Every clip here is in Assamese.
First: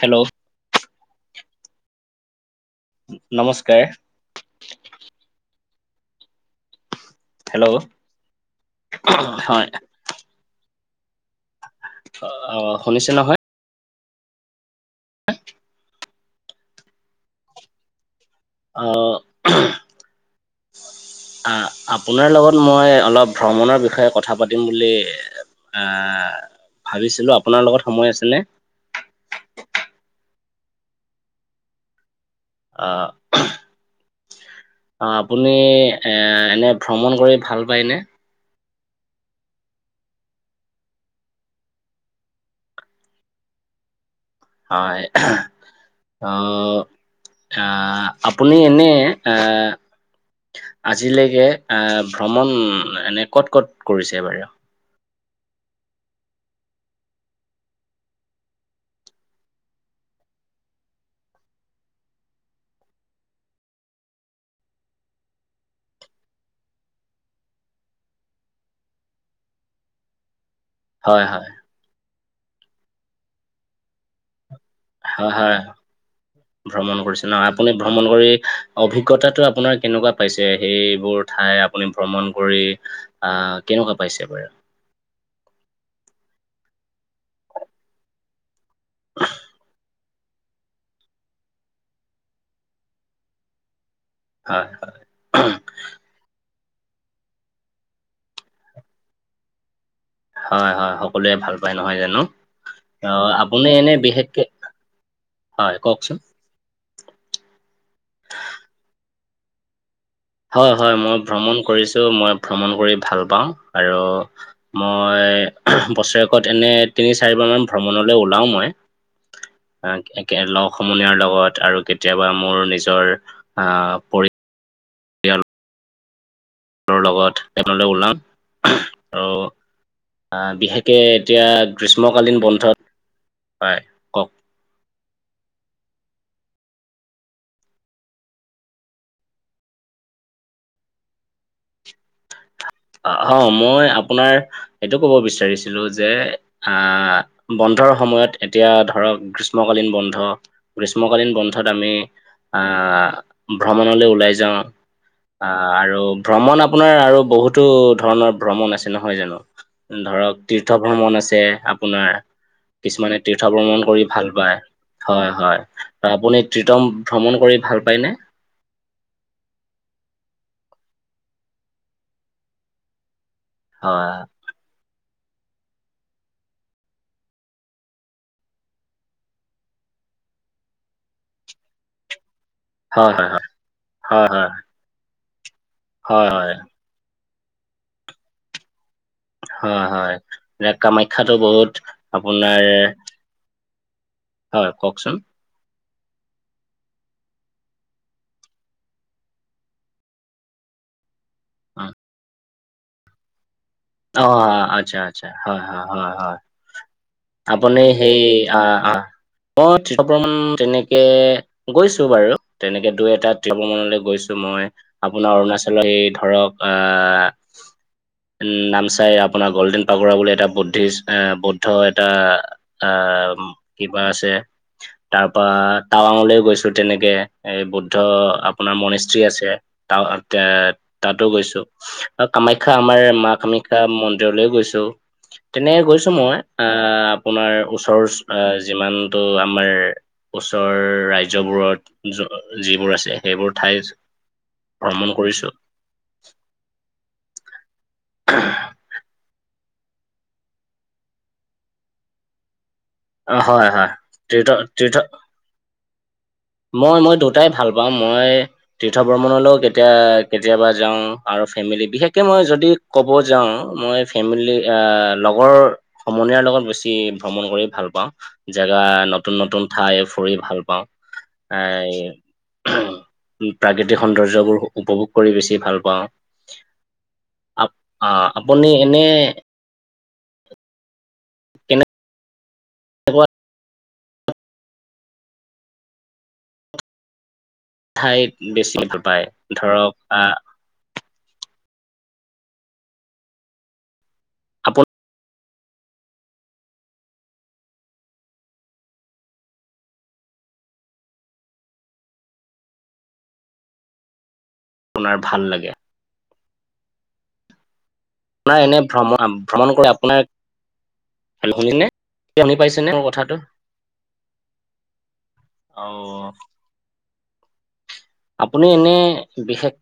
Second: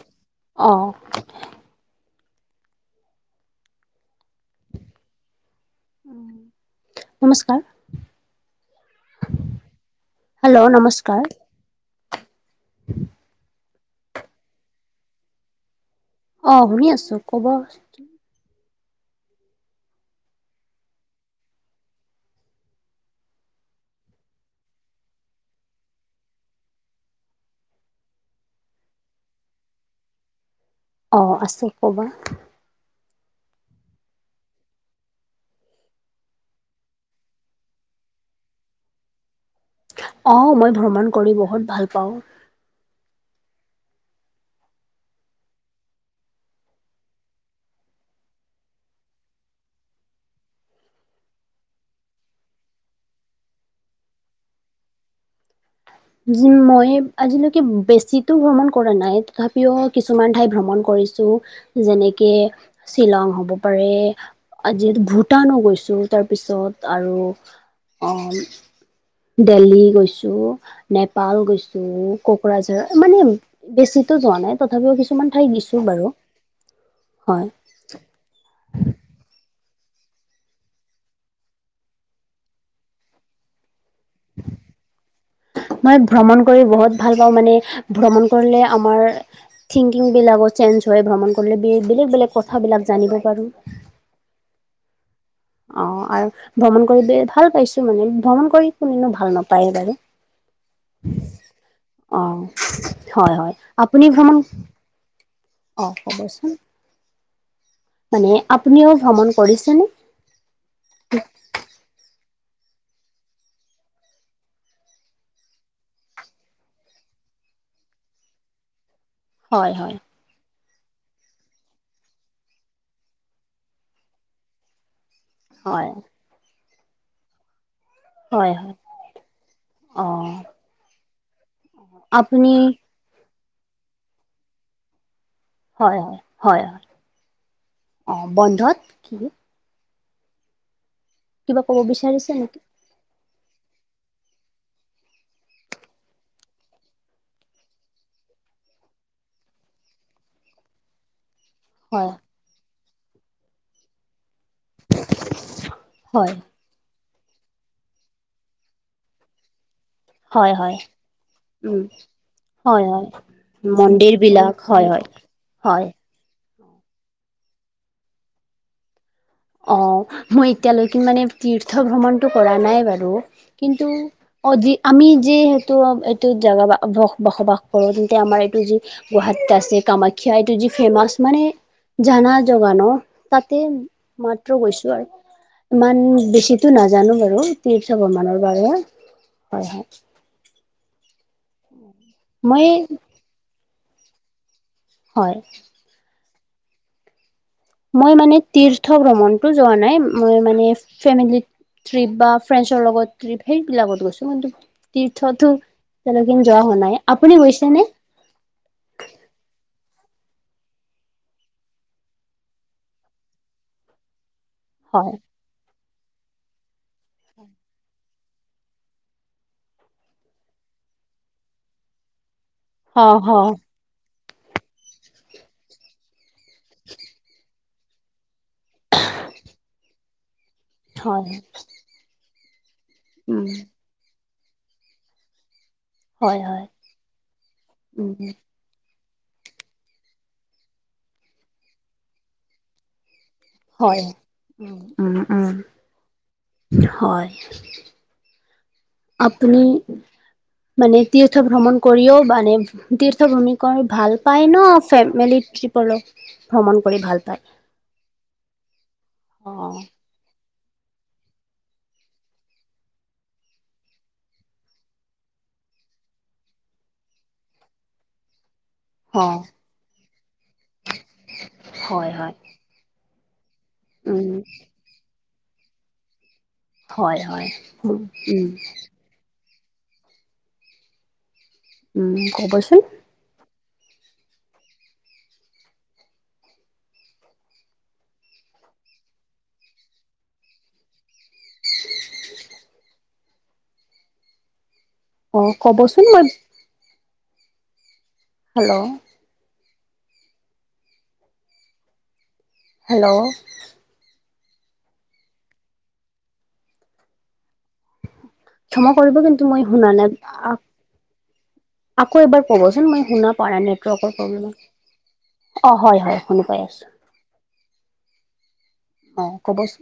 হেল্ল' অ', নমস্কাৰ নমস্কাৰ। হেল্ল' [inaudible] হয় হেল্ল' নমস্কাৰ অ', অ', শুনিছে নহয় অ', শুনি আছো কব অ', অ', পোনাৰ লগত মই অলপ ভ্ৰমণৰ বিষয়ে কথা পাতিম বুলি আহ, ভাবিছিলো আপোনাৰ লগত সময় আছেনে অ', আছে ক'বা অ', অ', আপুনি এ এনে ভ্ৰমণ কৰি ভাল পায়নে? আহ, মই ভ্ৰমণ কৰি বহুত ভাল পাওঁ হয় অ', পুনি এনেনে আ আজিলৈকে আহ ভ্ৰমণ এনে ক'ত ক'ত কৰিছে বাৰু মই আজিলৈকে বেছিতো ভ্ৰমণ কৰা নাই তথাপিও কিছুমান ঠাই ভ্ৰমণ কৰিছোঁ যেনেকে, শ্বিলং হব পাৰে আ যিহেতু ভূটানো গৈছো তাৰপিছত আৰু আহ দেল্হী গৈছো হয় নেপাল হয় গৈছো কোকৰাঝাৰ মানে বেছিতো যোৱা নাই তথাপিও হয় কিছুমান ঠাই হয় দিছো বাৰু ভ্ৰমণ কৰিছে [inaudible] ন হয় আপুনি ভ্ৰমণ কৰি অভিজ্ঞতাটো আপোনাৰ কেনেকুৱা পাইছে, সেইবোৰ ঠাই আপুনি ভ্ৰমণ কৰি অ', কেনেকুৱা পাইছে বাৰু মই ভ্ৰমণ কৰি বহুত ভাল পাওঁ মানে, ভ্ৰমণ কৰিলে আমাৰ থিং বিলাকো চেঞ্জ হয় ভ্ৰমণ কৰিলে বেলেগ বেলেগ কথাবিলাক জানিব পাৰোঁ হয় হয় অ', ৰু ভ্ৰমণ কৰি ব ভাল পাইছো মানে ভ্ৰমণ কৰি কোনেনো ভাল নাপায় বাৰু হয়, হয় সকলোৱে ভাল পায় নহয় জানো অঁ আহ হয় হয় আপুনি এনে বিশেষকে হয় অ', কওকচোন ক'বচোন মানে, আপুনিও ভ্ৰমণ কৰিছেনে? হয় হয় মই ভ্ৰমণ কৰিছো মই ভ্ৰমণ কৰি ভাল পাওঁ আৰু মই বছৰেকত এনে, তিনি চাৰিবাৰ মান ভ্ৰমণলৈ ওলাও মই হয় হয় একে লগ সমনীয়াৰ লগত আৰু কেতিয়াবা মোৰ নিজৰ আহ পৰি [unintelligible] হয় লগত [unintelligible] আৰু আহ হয় হয় অঁ বিশেষকে এতিয়া গ্ৰীষ্মকালীন আপুনি বন্ধত হয়। কওক হয়-হয়-হয়-হয় অ বন্ধত কি কিবা কব বিচাৰিছা নেকি? হ মই আপোনাৰ এইটো ক'ব বিচাৰিছিলোঁ যে আহ বন্ধৰ সময়ত এতিয়া ধৰক গ্ৰীষ্মকালীন বন্ধ। গ্ৰীষ্মকালীন বন্ধ অৰ্থত আমি হয় আহ ভ্ৰমণলৈ ওলাই যাওঁ। অ আৰু হয় ভ্ৰমণ আপোনাৰ আৰু বহুত ধৰণৰ ভ্ৰমণ আছে নহয় জানো, ধৰক হয় হয় তীৰ্থ ভ্ৰমণ আছে উম আপোনাৰ হয় হয় কিছুমানে তীৰ্থ ভ্ৰমণ কৰি ভাল পায় হয় হয়। আপুনি তিত্ৰম ভ্ৰমণ কৰি ভাল পায়নে? অ মই এতিয়ালৈকে মানে তীৰ্থ ভ্ৰমণটো কৰা নাই বাৰু। কিন্তু হয় অ যি আমি যি সেইটো এইটো জাগাবা বসবাস কৰো তেন্তে আমাৰ এইটো যি গুৱাহাটীত আছে কামাখ্যা, এইটো যি ফেমাচ মানে জানা জগা ন, হয় হয় তাতে হয়, হয়, মাত্ৰ গৈছোঁ আৰু ইমান হয়, হয়, বেছিতো নাজানো বাৰু তীৰ্থ ভ্ৰমণৰ বাবে। হয় হয় কামাখ্যাটো বহুত আপোনাৰ মই হয় কওকচোন। [inaudible] মই মানে তীৰ্থ ভ্ৰমণটো যোৱা নাই মই মানে ফেমিলি অ', ট্ৰিপ বা ফ্ৰেছৰ লগত? সেই বিলাকত গৈছো। কিন্তু অ', আচ্ছা, আচ্ছা, তীৰ্থতো হয়, হয়, হয়, হয়। যোৱা হোৱা নাই। আপুনি গৈছে নে? সেই আ আ মই তীৰ্থ ভ্ৰমণ তেনেকে গৈছো বাৰু তেনেকে দুই এটা তীৰ্থ ভ্ৰমণলৈ গৈছোঁ মই। হয় আপোনাৰ অৰুণাচলৰ এই ধৰক আহ উম নামচাই আপোনাৰ গল্ডেন পাগোৰা বুলি এটা বুদ্ধিষ্ট আহ বুদ্ধ এটা অ হ আহ কিবা আছে তাৰ পৰা টাৱাংলৈ গৈ তেনেকে এই বুদ্ধ আপোনাৰ মণস্ৰী আছে ত এ তাতো হয় গৈছো আৰু কামাখ্যা আমাৰ মা উম কামাখ্যা ম লৈ গৈছো। তেনেক গৈছো মই হয় হয় আহ আপোনাৰ ওচৰৰ উম যিমান তো আমাৰ ওচৰ ৰাজ্যবোৰত যিবোৰ আছে সেইবোৰ ঠাই হয় উম ভ্ৰমণ কৰিছো উম হয়। আপুনি মানে তীৰ্থ ভ্ৰমণ কৰিও মানে তীৰ্থ ভূমি হয় কৰ হয় ভাল পায় তীৰ্থ ন, তীৰ্থ ফেমিলি ট্ৰিপৰ ভ্ৰমণ কৰি ভাল পায়? বা মই তীৰ্থ ভ্ৰমণলৈ কেতিয়া অ কেতিয়াবা যাং আৰু ফেমিলি বিশেষকে মই যদি ক'ব যাং মই ফেমিলি এ লগৰ সমনীয়াৰ লগত বেছি ভ্ৰমণ কৰি ভাল পাওঁ জেগা অ নতুন নতুন ঠাই ফুৰি ভাল পাওঁ। এ হয় হয় প্ৰাকৃতিক উম সৌন্দৰ্যবোৰ উপভোগ কৰি বেছি ভাল পাওঁ। হয় হয় আ উম অ উম। আপুনি এনে উম ক'বচোন। [unintelligible] ঠাই বেছি ভাল পায় ধৰক আ [unintelligible] আপোন অ ক'বচোন মই হেল্ল'। হেল্ল'। আপোনাৰ ভাল লাগে। আপোনাৰ এনে ক্ষমা কৰিব ভ্ৰমণ কিন্তু মই ভ্ৰমণ কৰি শুনা নাই আপোনাৰ আ হেল্ল' [unintelligible] আকৌ এবাৰ শুনি ক'বচোন পাইছেনে মই মোৰ শুনা কথাটো? পোৱা নাই নেটৱৰ্কৰ প্ৰব্লেমত। অ' হয় হয় শুনা পাই আছোঁ। আপুনি এনে অ বিশেষ ক'বচোন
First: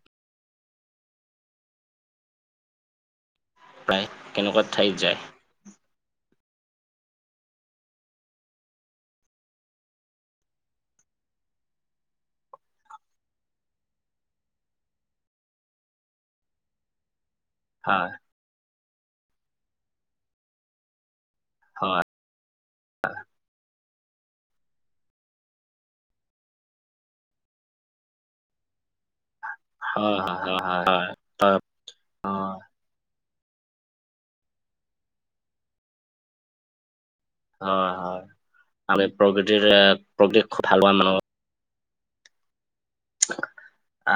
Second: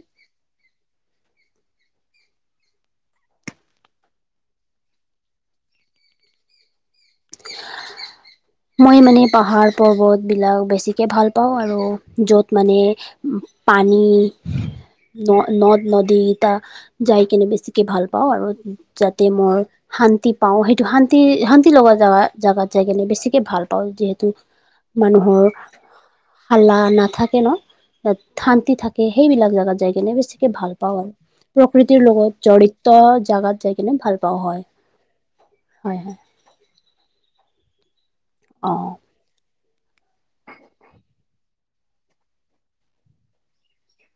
প্ৰায় কেনেকুৱা ঠাইত যায়। অ মই মানে পাহাৰ পৰ্বতবিলাক বেছিকে ভাল পাওঁ আৰু য'ত মানে পানী ন-নদ নদী ইতা যায় কিনে বেছি [unintelligible] ভাল হয়, পাওঁ আৰু যাতে মই শান্তি পাওঁ সেইটো শান্তি শান্তি লগা হয়, জাগাত যায় কিনে বেছিকে ভাল পাওঁ যিহেতু মানুহৰ হাল্লা না থাকে ন' তাত শান্তি থাক সেইবিলাক জাগাত যাই কিনে হয়, হয়, বেছিকে ভাল হয়, পাওঁ আৰু, হয়, প্ৰ প্ৰকৃতিৰ লগত হয়, জড়িত জাগাত যাই কিনে ভাল পাওঁ হয়, হয় হয়। হয় হয়। অ'। আমি প্ৰকৃতিৰ এ, [unintelligible] আ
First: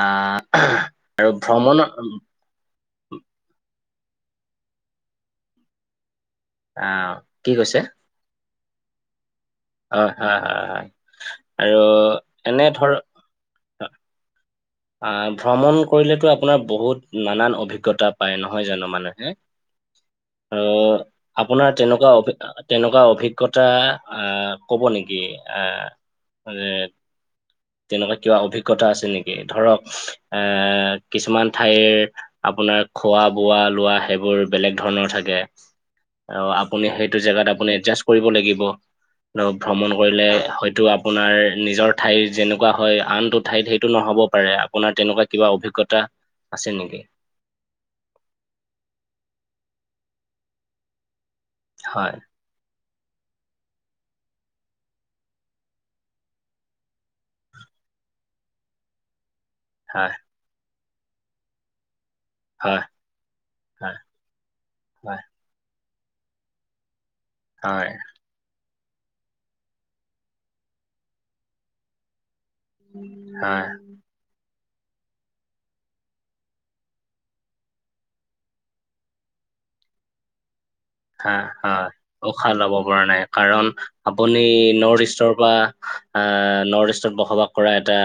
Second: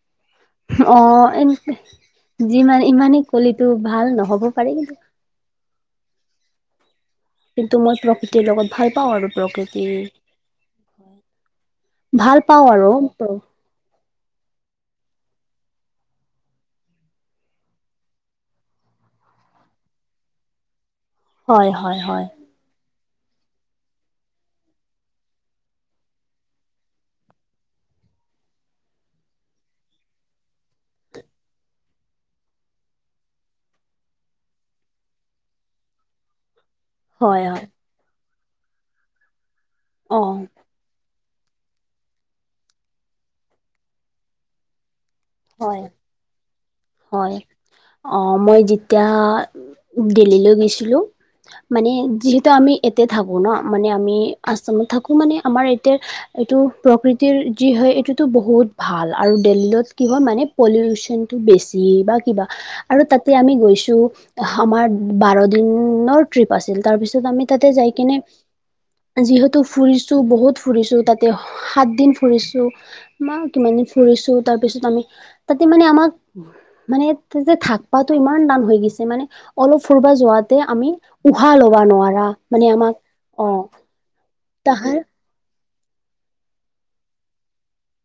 অ' এ, যিমান ইমানেই কলিতো ভাল নহ'ব পাৰে কিন্তু [unintelligible] কিন্তু মই প্ৰকৃতিৰ লগত ভাল পাওঁ আৰু প্ৰকৃত অ' হয় হয় হয়, আৰু ভাল পাওঁ এনে ধৰ [unintelligible] অ' ভ্ৰমণ কৰিলেতো আপোনাৰ বহুত নানান অভিজ্ঞতা পায় নহয় জানো মানুহে। অ' হয় আপোনাৰ হয় তেনেকুৱা হয় অভি তেনেকুৱা অভিজ্ঞতা অ' ক'ব নেকি অ' মানে তেনেকুৱা কিবা অভিজ্ঞতা আছে নেকি ধৰক এ, কিছুমান ঠাইৰ আপোনাৰ খোৱা বোৱা লোৱা সেইবোৰ বেলেগ ধৰণৰ থাকে। অ' আপুনি সেইটো হয় জেগাত হয় আপুনি এদজাষ্ট কৰিব লাগিব, ভ্ৰমণ অ কৰিলে হয়তো আপোনাৰ নিজৰ ঠাইৰ যেনেকুৱা হয় আনটো ঠাইত সেইটো নহ'ব পাৰে। আপোনাৰ তেনেকুৱা কিবা হয় অভিজ্ঞতা আছে নেকি। হয় অ' মই যেতিয়া দিল্লীলৈ গৈছিলোঁ, মানে হয় যি [unintelligible] আমি এতে থাকোঁ ন' মানে আমি আসামত থাকোঁ মানে আমাৰ এতিয়া এইটো প্ৰকৃতিৰ যি হয় এইটোতো বহুত ভাল আৰু দেল্লোত হয় কিহৰ মানে পলিলুচোনটো বেছি বা কিবা হয় আৰু তাতে আমি হয় গৈছোঁ আমাৰ হয় বাৰ দিনৰ ট্ৰিপ আছিল তাৰ পিছত আমি তাতে যাই হয় কিনে যিহেতু ফুৰিছোঁ বহুত ফুৰিছোঁ তাতে সাত দিন ফুৰিছোঁ, হয় [unintelligible] ফুৰিছোঁ তাৰপিছত আমি, তাতে মানে আমাক মানে তাতে থাকপাটো ইমান টান হৈ গৈছে মানে অলপ ফুৰবা যোৱাতে আমি হা উশাহ ল'বা হয় নোৱাৰা উশাহ মানে ল'ব আমাক পৰা নাই অ কাৰণ আপুনি তাহাৰ নৰ্থ ইষ্টৰ পৰা অ' নৰ্থ ইষ্টত বসবাস কৰা এটা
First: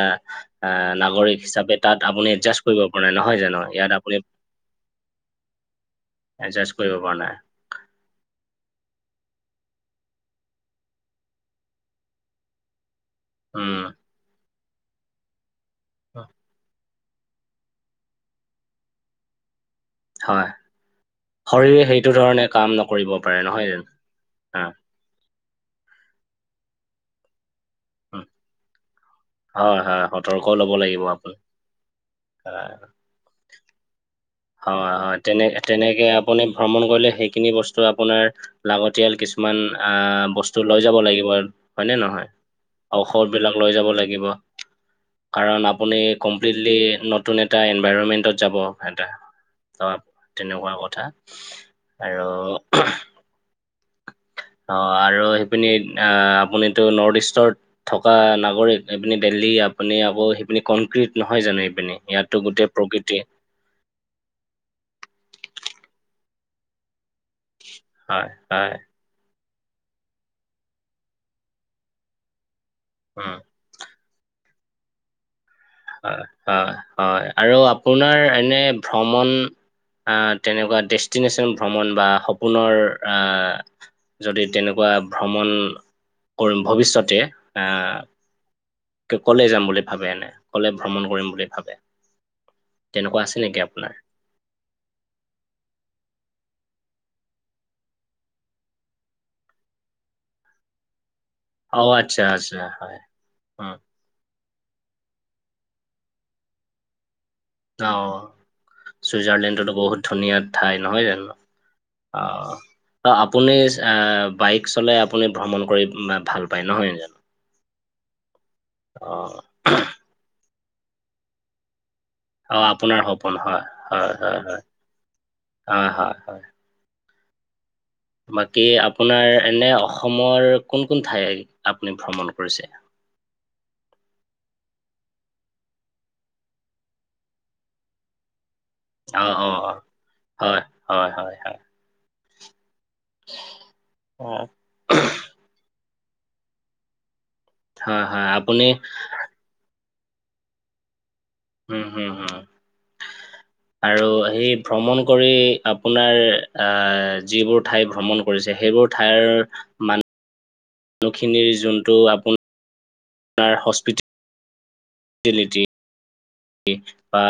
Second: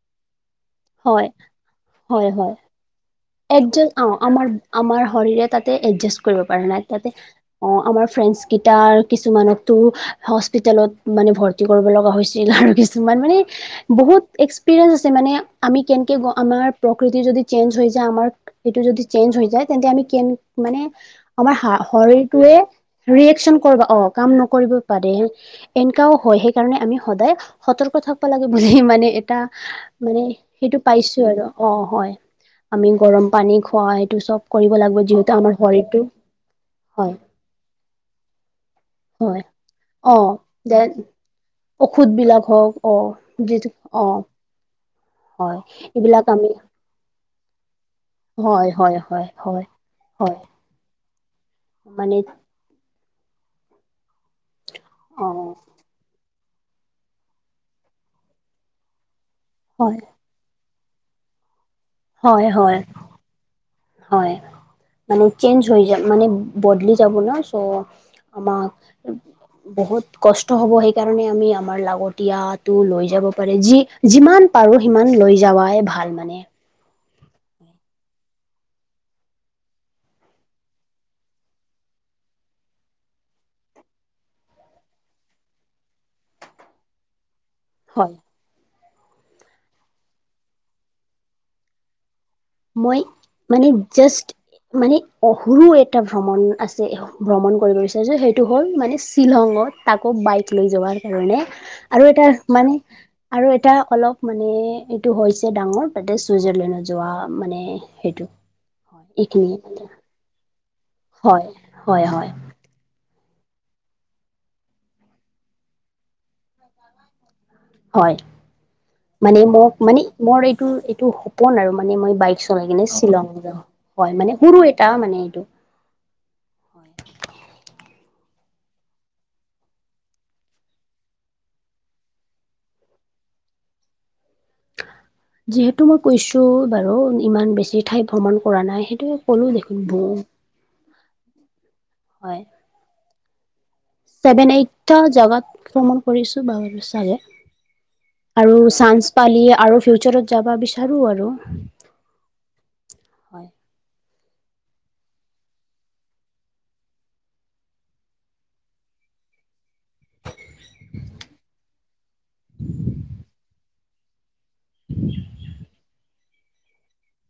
হয় নাগৰিক হিচাপে তাত আপুনি এজাষ্ট কৰিব পৰা নহয় জানো এদজা ইয়াত আপুনি অ' আমাৰ আমাৰ শৰীৰে তাতে এদজাষ্ট কৰিব পাৰে এডজাষ্ট নাই কৰিব তাতে। পৰা নাই অ' আমাৰ ফ্ৰেণ্ডচ কেইটাৰ কিছুমানকতো হস্পিতালত মানে ভৰ্তি কৰিব লগা হৈছিল আৰু কিছুমান মানে উম। বহুত এক্সপিৰিয়েন্স আছে মানে আমি কেনকে গ আমাৰ প্ৰকৃতি যদি চেঞ্জ হৈ যে আমাৰ এইটো যদি চেঞ্জ হৈ যায় তেন্তে আমি কে হয় মানে আমাৰ শা শৰীৰে সেইটো ধৰণে শৰীৰটোৱে কাম নকৰিব পাৰে ৰিয়েকচন নহয় কৰিব জানো অ' কাম হা নকৰিব। পাৰে এনেকাও হয় সেইকাৰণে আমি সদায় সতৰ্ক উম, থাকিব লাগে বুলি মানে এটা হয় হয় মানে সতৰ্ক ল'ব সেইটো লাগিব পাইছো আপুনি আৰু অ', হয়। হয় আমি গৰম পানী খোৱা এইটো চব কৰিব হয় লাগিব হয়। যিহেতু তেনে আমাৰ শৰীৰটো তেনেকে আপুনি ভ্ৰমণ কৰিলে হয় সেইখিনি বস্তু আপোনাৰ লাগতিয়াল হয় কিছুমান অ আহ, বস্তু লৈ দেন যাব লাগিব হয়নে ঔষধ নহয়। বিলাক হওক অ ঔষধবিলাক যিটো লৈ যাব অ লাগিব হয় কাৰণ আপুনি এইবিলাক আমি কমপ্লিটলি নতুন এটা এনভাইৰণমেন্টত যাব হয় হয় এটা। হয় হয় তো হয় তেনেকুৱা কথা মানে আৰু অ', আৰু সেইপিনি আহ আপুনি এইটো নৰ্থ ইষ্টত থকা নাগৰিক আপনি দেল্হী আপুনি হয় আকৌ মানে কনক্ৰিট নহয় জানো এইপিনে। হয় হয়। হয়। মানে চেঞ্জ হৈ যায় মানে বদলি যাব ন চ' হয় আমাক হয় বহুত কষ্ট হব সেইকাৰণে আমি আমাৰ লাগতিয়াত লৈ যাব উম পাৰে যি যিমান পাৰো সিমান লৈ যাৱাই ভা হয় হয় হয়। আৰু আপোনাৰ এনে ভ্ৰমণ আহ, তেনেকুৱা ডেষ্টিনেশচন ভ্ৰমণ বা সপোনৰ আহ যদি তেনেকুৱা ভ্ৰমণ কৰি ভৱিষ্যতে আহ হয়। কলে যাম বুলি ভাবে এনে, কলে ভ্ৰমণ কৰিম বুলি ভাবে? মই তেনেকুৱা আছে নেকি মানে আপোনাৰ জাষ্ট মানে, সৰু এটা ভ্ৰমণ আছে ভ্ৰমণ কৰিব বিচাৰিছোঁ সেইটো হ'ল মানে শ্বিলঙত। তাকো বাইক লৈ যোৱাৰ কাৰণে অ আৰু আচ্ছা এটা আচ্ছা মানে হয় আৰু অ এটা অলপ মানে, এইটো হৈছে ডাঙৰ তাতে চুইজাৰলেণ্ডত যোৱা। মানে অ সেইটো এইখিনিয়ে। চুইজাৰলেণ্ডতো বহুত ধুনীয়া ঠাই নহয় জানো হয় হয় অ'। ত' আপুনি বাইক চলাই আপুনি ভ্ৰমণ কৰি ভাল পায় নহয় জানো? হয়। অ মানে, মোক মানে মোৰ এইটো এইটো সপোন আৰু মানে মই বাইক অ চলাই কিনে আপোনাৰ শ্বিলং সপোন যা হয় হয় মানে সৰু হয় এটা মানে এইটো হয় হয় হয়। বাকী আপোনাৰ এনে অসমৰ কোন কোন ঠাই আপুনি ভ্ৰমণ কৰিছে? যিহেতু মই কৈছো বাৰু ইমান বেছি ঠাই ভ্ৰমণ কৰা নাই, সেইটে অ অ ক'লো অ দেখোন ব হয় হয় হয় হয়। হয়। [inaudible] ছেভেন এইথ জগত ভ্ৰমণ কৰিছো বাব চাগে। হয় হয় আৰু আপুনি চান্স পালি আৰু ফিউচাৰত যাব বিচাৰো আৰু। উম উম হুম। হয়। আৰু সেই ভ্ৰমণ কৰি আপোনাৰ আহ, যিবোৰ ঠাই ভ্ৰমণ কৰিছে সেইবোৰ ঠাইৰ মান মানুহখিনিৰ যোনটো আপোনোনাৰ [inaudible] বা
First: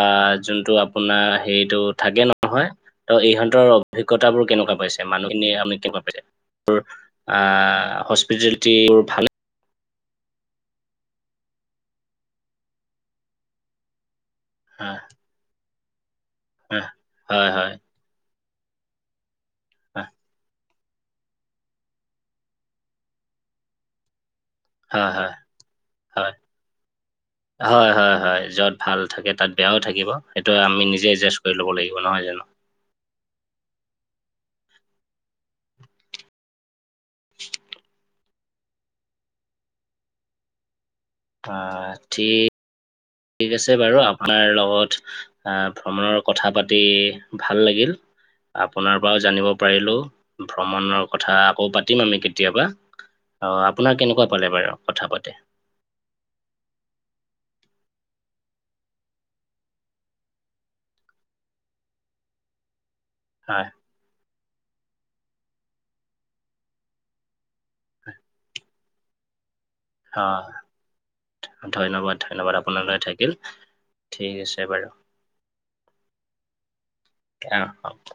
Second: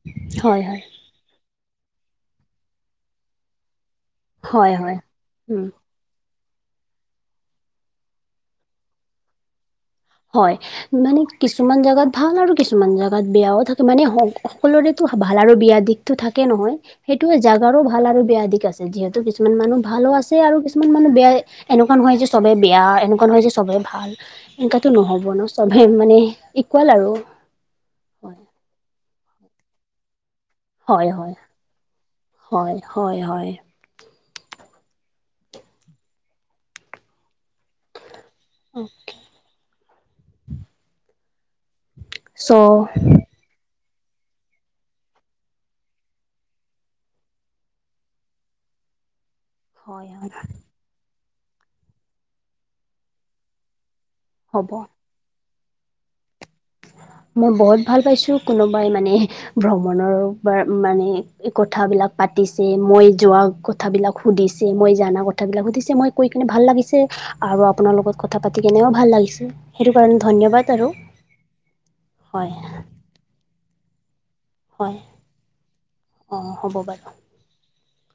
হয় যোনটো হয় আপোনাৰ হেৰিতটো থাকে নহয় ত' ইহতৰ অভিজ্ঞতাবোৰ হয় কেনেকুৱা হয় পাইছে? মানুহখিনিয় উম আপুনি কেনেকুৱা পাইছে? হস্পিটেলিটি বোৰ ভালেই। হয় মানে, কিছুমান জোগাত ভাল আৰু কিছুমান জেগাত বেয়াও থাকে। মানে হয় সকলোৰেতো ভাব ভাল আৰু বেয়া দিশতো থাকে নহয়। সেইটোৱে হয় হয় জাগাৰো ভাল আৰু বেয়া দিক আছে যিহেতু কিছুমান মানুহ ভালো আছে আৰু কিছুমান মানুহ বেয়া, এনেকুৱা নহয় যে চবেই বেয়া এনেকুৱা নহয় যে চবেই ভাল। এইটো হয় হয় নহ'ব ন' চবেই মানে ইকুৱেল আৰু। হয় হয় হয়, য'ত ভাল থাকে তাত বেয়াও থাকিব সেইটো আমি নিজে হয় হয় এডজাষ্ট কৰি ল'ব লাগিব নহয় জানো? হয় হয় হয়। [inaudible] অ'কে। অ' ঠিক অ'। ঠিক আছে বাৰু আপোনাৰ লগত ভ্ৰমণৰ কথা পাতি ভাল লাগিল। আপোনাৰ পৰাও জানিব পাৰিলোঁ। হয় হয় ভ্ৰমণ কথা আকৌ পাতিম আমি কেতিয়াবা। আৰু আপোনাৰ কেনেকুৱা পালে হ'ব বাৰু কথা পাতি? মই বহুত ভাল পাইছোঁ কোনোবাই মানে ভ্ৰমণৰপৰা মানে কথাবিলাক পাতিছে মই যোৱা হয় কথাবিলাক সুধিছে, মই জানা কথাবিলাক সুধিছে, মই কৈ কিনে ভাল লাগিছে। আৰু আপোনাৰ লগত কথা পাতি তেনেও ভাল লাগিছে সেইটো অ কাৰণে ধন্যবাদ আৰু। ধন্যবাদ ধন্যবাদ হয় আপোনালৈ থাকিল। ঠিক আছে। বাৰু হয়। অ' হ'ব বাৰু। অ' অ'কে।